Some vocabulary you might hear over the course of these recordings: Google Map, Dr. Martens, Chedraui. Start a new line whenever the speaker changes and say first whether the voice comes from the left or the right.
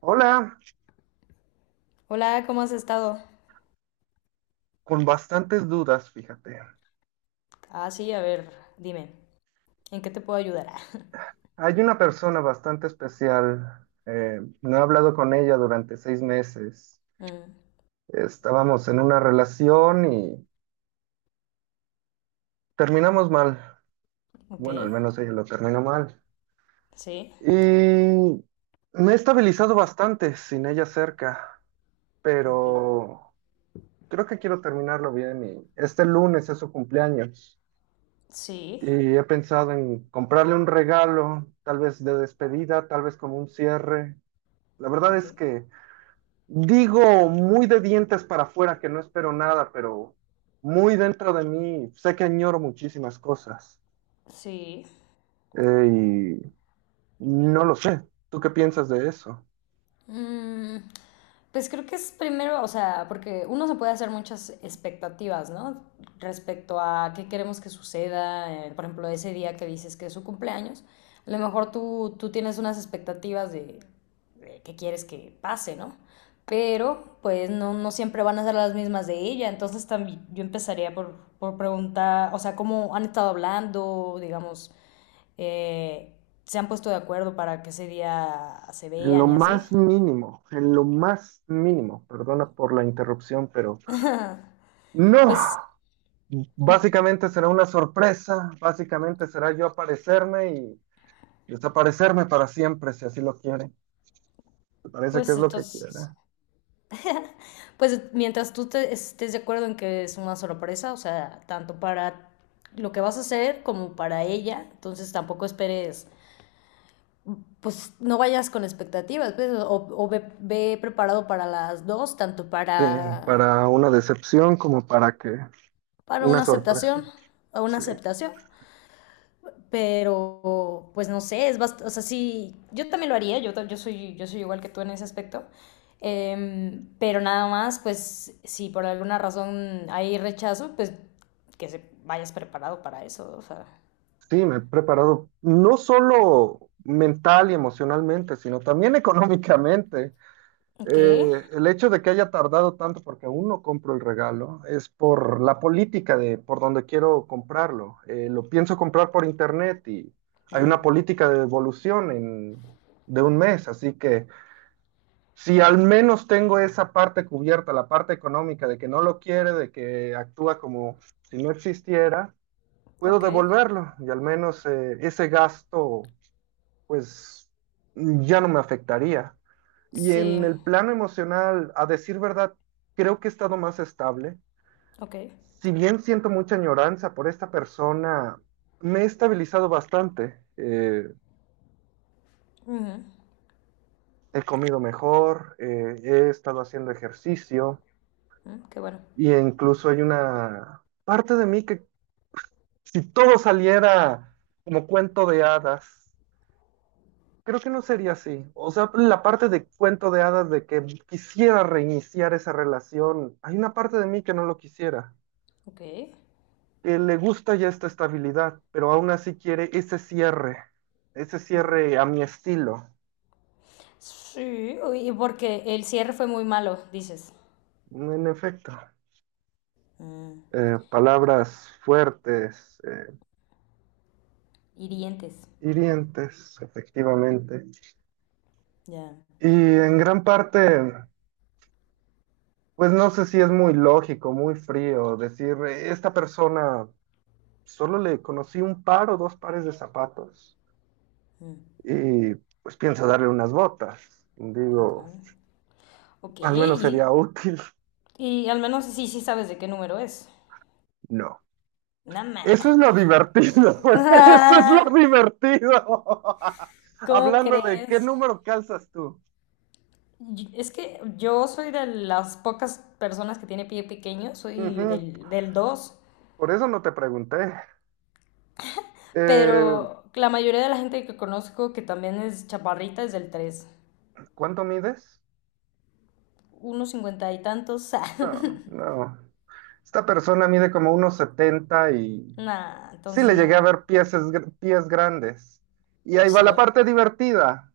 right: Hola,
left: Hola, ¿cómo has estado?
right: con bastantes dudas, fíjate.
left: Ah, sí, a ver, dime, ¿en qué te puedo ayudar?
right: Hay una persona bastante especial. No he hablado con ella durante 6 meses.
left: Mm,
right: Estábamos en una relación y terminamos mal.
left: ok.
right: Bueno, al menos ella lo terminó mal.
left: Sí,
right: Y me he estabilizado bastante sin ella cerca,
left: ok.
right: pero creo que quiero terminarlo bien y este lunes es su cumpleaños.
left: Sí,
right: Y he pensado en comprarle un regalo, tal vez de despedida, tal vez como un cierre. La verdad
left: ok.
right: es que digo muy de dientes para afuera que no espero nada, pero muy dentro de mí sé que añoro muchísimas cosas.
left: Sí.
right: Eh, y no lo sé. ¿Tú qué piensas de eso?
left: Mm, pues creo que es primero, o sea, porque uno se puede hacer muchas expectativas, ¿no? Respecto a qué queremos que suceda, por ejemplo, ese día que dices que es su cumpleaños, a lo mejor tú tienes unas expectativas de qué quieres que pase, ¿no? Pero pues no siempre van a ser las mismas de ella, entonces también yo empezaría por preguntar, o sea, cómo han estado hablando, digamos, eh, se han puesto de acuerdo para que ese día se
right: En lo
left: vean y así.
right: más mínimo, en lo más mínimo, perdona por la interrupción, pero no.
left: Pues, y-
right: Básicamente será una sorpresa, básicamente será yo aparecerme y desaparecerme para siempre si así lo quiere. Me parece que
left: pues
right: es lo que quiere.
left: entonces, pues mientras tú estés de acuerdo en que es una sorpresa, o sea, tanto para lo que vas a hacer como para ella, entonces tampoco esperes, pues no vayas con expectativas, pues, o ve, ve preparado para las dos, tanto
right: Sí, para una decepción como para que
left: para
right: una
left: una
right: sorpresa.
left: aceptación o una
right: Sí,
left: aceptación. Pero pues no sé, es bast o sea, sí, yo también lo haría, yo soy igual que tú en ese aspecto, pero nada más, pues si por alguna razón hay rechazo, pues que se vayas preparado para eso, o sea,
right: sí, me he preparado no solo mental y emocionalmente, sino también económicamente.
left: ok.
right: El hecho de que haya tardado tanto porque aún no compro el regalo es por la política de por donde quiero comprarlo. Lo pienso comprar por internet y hay una
left: Mm,
right: política de devolución de un mes, así que si al menos tengo esa parte cubierta, la parte económica de que no lo quiere, de que actúa como si no existiera, puedo
left: ok.
right: devolverlo y al menos ese gasto pues ya no me afectaría. Y en
left: Sí,
right: el plano emocional, a decir verdad, creo que he estado más estable.
left: ok.
right: Si bien siento mucha añoranza por esta persona, me he estabilizado bastante.
left: Ujú.
right: He comido mejor, he estado haciendo ejercicio.
left: Mm, qué bueno.
right: Y incluso hay una parte de mí que si todo saliera como cuento de hadas, creo que no sería así. O sea, la parte de cuento de hadas de que quisiera reiniciar esa relación, hay una parte de mí que no lo quisiera,
left: Ok.
right: que le gusta ya esta estabilidad, pero aún así quiere ese
left: Mm,
right: cierre a mi estilo.
left: sí, uy, porque el cierre fue muy malo, dices,
right: En efecto,
left: mm,
right: palabras fuertes,
left: hirientes.
right: hirientes, efectivamente.
left: Ya,
right: Y en gran parte... Pues no sé si es muy lógico, muy frío decir, Esta persona solo le conocí un par o dos pares de zapatos y pues pienso darle unas botas.
left: ok,
right: Digo,
left: ok,
right: al menos sería
left: y...
right: útil.
left: Y al menos sí, sí sabes de qué número es.
right: No. Eso es
left: Nada.
right: lo divertido, eso es lo divertido.
left: ¿Cómo
right: Hablando de qué
left: crees?
right: número calzas tú.
left: Es que yo soy de las pocas personas que tiene pie pequeño, soy
right: Ujú.
left: del 2.
right: Por eso no te pregunté. Eh,
left: Pero la mayoría de la gente que conozco que también es chaparrita es del 3.
right: ¿Cuánto mides?
left: Unos 50 y tantos. Ah.
right: No, no. Esta persona mide como unos 70 y
left: Nah,
right: sí,
left: entonces
right: le llegué a
left: no.
right: ver pies, pies grandes. Y ahí va
left: Sí.
right: la parte divertida.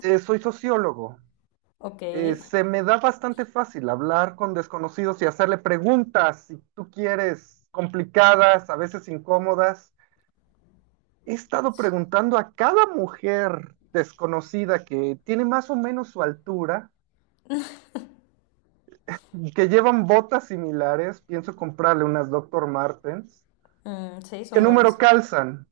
right: Soy sociólogo.
left: Ok.
right: Se me da bastante fácil hablar con desconocidos y hacerle preguntas, si tú quieres, complicadas, a veces incómodas. He estado preguntando a cada mujer desconocida que tiene más o menos su altura, que llevan botas similares, pienso comprarle unas Dr. Martens,
left: Mm, sí,
right: qué
left: son
right: número
left: buenas.
right: calzan.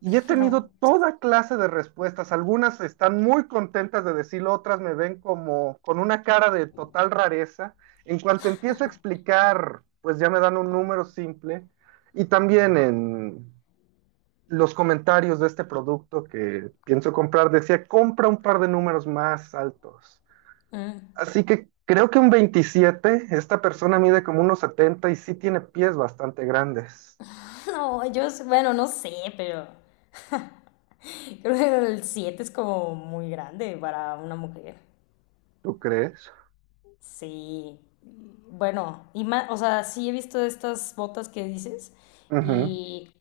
right: Y he tenido
left: No.
right: toda clase de respuestas. Algunas están muy contentas de decirlo, otras me ven como con una cara de total rareza. En cuanto empiezo a explicar, pues ya me dan un número simple. Y también en los comentarios de este producto que pienso comprar, decía, compra un par de números más altos.
left: Mm.
right: Así que creo que un 27. Esta persona mide como unos 70 y sí tiene pies bastante grandes.
left: No, yo, bueno, no sé, pero... creo que el 7 es como muy grande para una mujer.
right: ¿Tú crees?
left: Sí. Bueno, y más, o sea, sí he visto estas botas que dices
right: Ujú.
left: y,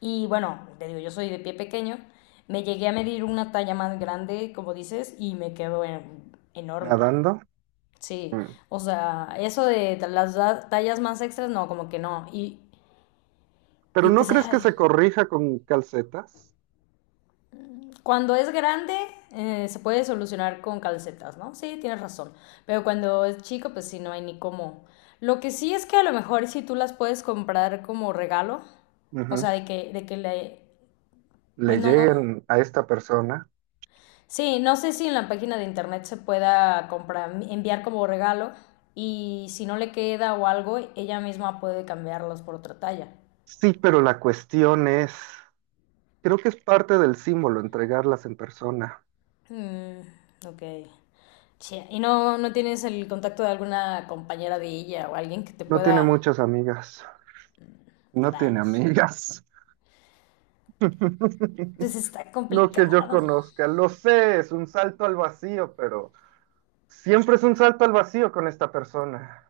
left: y bueno, te digo, yo soy de pie pequeño, me llegué a medir una talla más grande, como dices, y me quedo enorme.
right: Nadando.
left: Sí,
right: Mm.
left: o sea, eso de las tallas más extras, no, como que no.
right: Pero
left: Y
right: ¿no
left: pues,
right: crees que se
left: ay,
right: corrija con calcetas?
left: cuando es grande, se puede solucionar con calcetas, ¿no? Sí, tienes razón. Pero cuando es chico, pues sí, no hay ni cómo. Lo que sí es que a lo mejor si tú las puedes comprar como regalo, o sea,
right: Ujú.
left: de que le...
right: Le
left: Pues no, no.
right: lleguen a esta persona.
left: Sí, no sé si en la página de internet se pueda comprar, enviar como regalo y si no le queda o algo, ella misma puede cambiarlos por otra talla.
right: Sí, pero la cuestión es, creo que es parte del símbolo entregarlas en persona.
left: Mm, ok. Che, ¿Y no tienes el contacto de alguna compañera de ella o alguien que te
right: No tiene
left: pueda
right: muchas amigas. No tiene
left: rayos.
right: amigas.
left: Pues está
right: No que yo
left: complicado.
right: conozca, lo sé, es un salto al vacío, pero siempre es un salto al vacío con esta persona.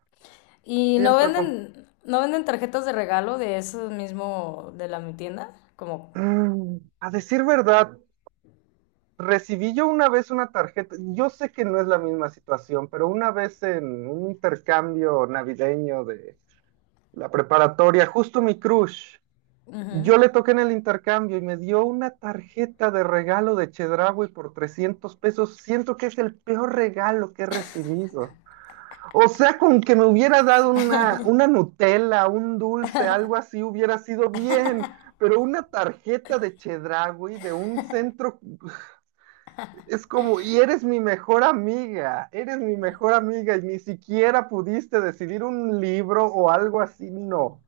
left: ¿Y
right: Siempre fue...
left: no venden tarjetas de regalo de eso mismo de la mi tienda? Como,
right: Mm, a decir verdad, recibí yo una vez una tarjeta, yo sé que no es la misma situación, pero una vez en un intercambio navideño de la preparatoria, justo mi crush,
left: ujú,
right: yo le toqué en el intercambio y me dio una tarjeta de regalo de Chedraui por 300 pesos. Siento que es el peor regalo que he recibido. O sea, con que me hubiera dado una Nutella, un dulce, algo así, hubiera sido bien. Pero una tarjeta de Chedraui de un centro es como, y eres mi mejor amiga, eres mi mejor amiga y ni siquiera pudiste decidir un libro o algo así, no.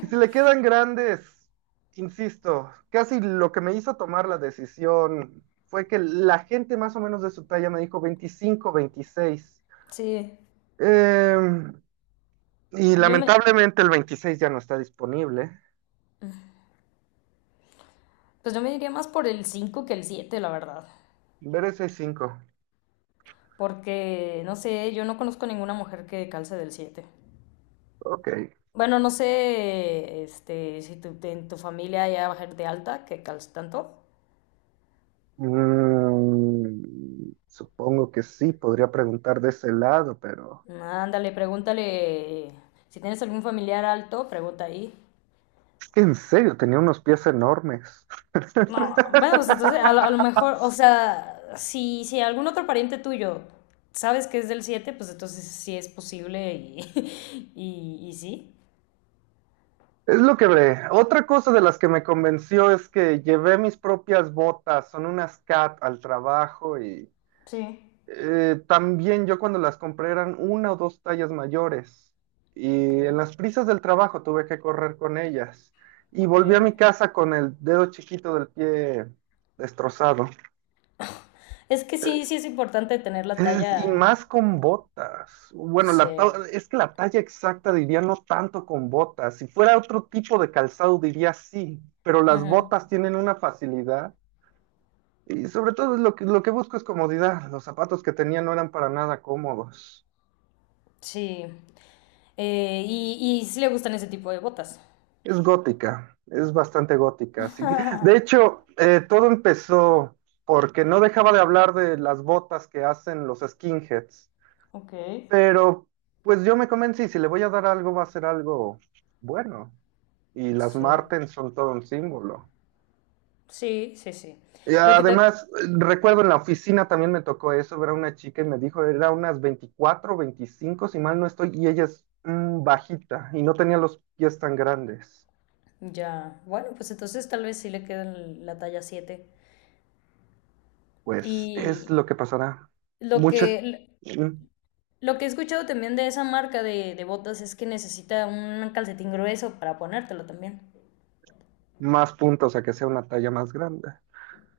right: Y si le quedan grandes, insisto, casi lo que me hizo tomar la decisión fue que la gente más o menos de su talla me dijo 25, 26.
left: sí.
right: Eh, y
left: Yo me,
right: lamentablemente el 26 ya no está disponible.
left: pues yo me diría más por el 5 que el 7, la verdad.
right: Veré 65.
left: Porque, no sé, yo no conozco ninguna mujer que calce del 7.
right: Ok.
left: Bueno, no sé, este, si en tu familia hay mujer de alta que calce tanto.
right: Supongo que sí, podría preguntar de ese lado, pero
left: Ándale, pregúntale. Si tienes algún familiar alto, pregunta ahí.
right: es que en serio, tenía unos pies enormes.
left: No, bueno, pues entonces a lo mejor, o sea, si algún otro pariente tuyo sabes que es del 7 pues entonces sí es posible y, y sí.
right: Es lo que ve. Otra cosa de las que me convenció es que llevé mis propias botas, son unas cat al trabajo y
left: Sí,
right: también yo cuando las compré eran una o dos tallas mayores
left: ok,
right: y en las prisas del trabajo tuve que correr con ellas y
left: ok.
right: volví a mi casa con el dedo chiquito del pie destrozado.
left: Es que sí, sí es importante tener la
right: Y
left: talla.
right: más con botas. Bueno,
left: Sí,
right: es que la talla exacta diría no tanto con botas. Si fuera otro tipo de calzado diría sí, pero las
left: ujú,
right: botas tienen una facilidad y sobre todo lo que busco es comodidad. Los zapatos que tenía no eran para nada cómodos.
left: sí. Y sí le gustan ese tipo de botas.
right: Es gótica, es bastante gótica. Así que, de hecho, todo empezó porque no dejaba de hablar de las botas que hacen los skinheads.
left: Ok,
right: Pero pues yo me convencí, si le voy a dar algo, va a ser algo bueno. Y las
left: sí.
right: Martens son todo un símbolo.
left: Sí, sí, sí.
right: Y
left: Lo que te...
right: además, recuerdo en la oficina también me tocó eso, ver a una chica y me dijo, era unas 24, 25. Si mal no estoy, y ella es bajita y no tenía los pies tan grandes.
left: Ya, bueno, pues entonces tal vez sí le queda la talla 7.
right: Pues es
left: Y
right: lo que pasará.
left: lo
right: Muchas
left: que,
right: mm,
left: lo que he escuchado también de esa marca de botas es que necesita un calcetín grueso para ponértelo también.
right: Más puntos a que sea una talla más grande.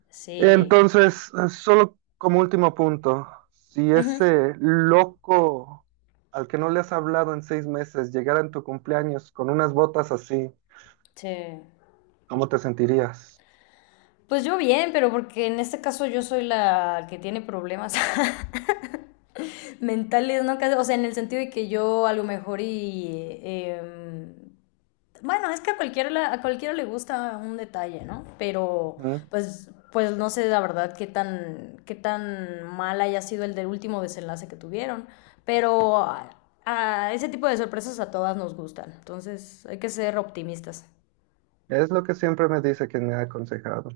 left: Sí.
right: Entonces, solo como último punto, si
left: Ujú,
right: ese loco al que no le has hablado en 6 meses llegara en tu cumpleaños con unas botas así,
left: sí.
right: ¿cómo te sentirías?
left: Pues yo bien, pero porque en este caso yo soy la que tiene problemas mentales, ¿no? Casi- o sea, en el sentido de que yo a lo mejor y em, bueno, es que a cualquiera le gusta un detalle, ¿no? Pero
right: Ujú.
left: pues, pues no sé la verdad qué tan mal haya sido el del último desenlace que tuvieron. Pero a ese tipo de sorpresas a todas nos gustan. Entonces hay que ser optimistas.
right: Es lo que siempre me dice quien me ha aconsejado.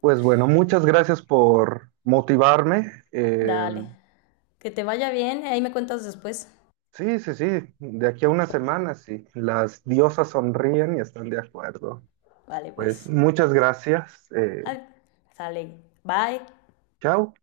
right: Pues bueno, muchas gracias por motivarme.
left: Dale. Que te vaya bien. Ahí me cuentas después.
right: Sí, sí, sí, de aquí a una semana, sí. Las diosas sonríen y están de acuerdo.
left: Vale,
right: Pues
left: pues.
right: muchas gracias.
left: Ay, sale. Bye.
right: Chao.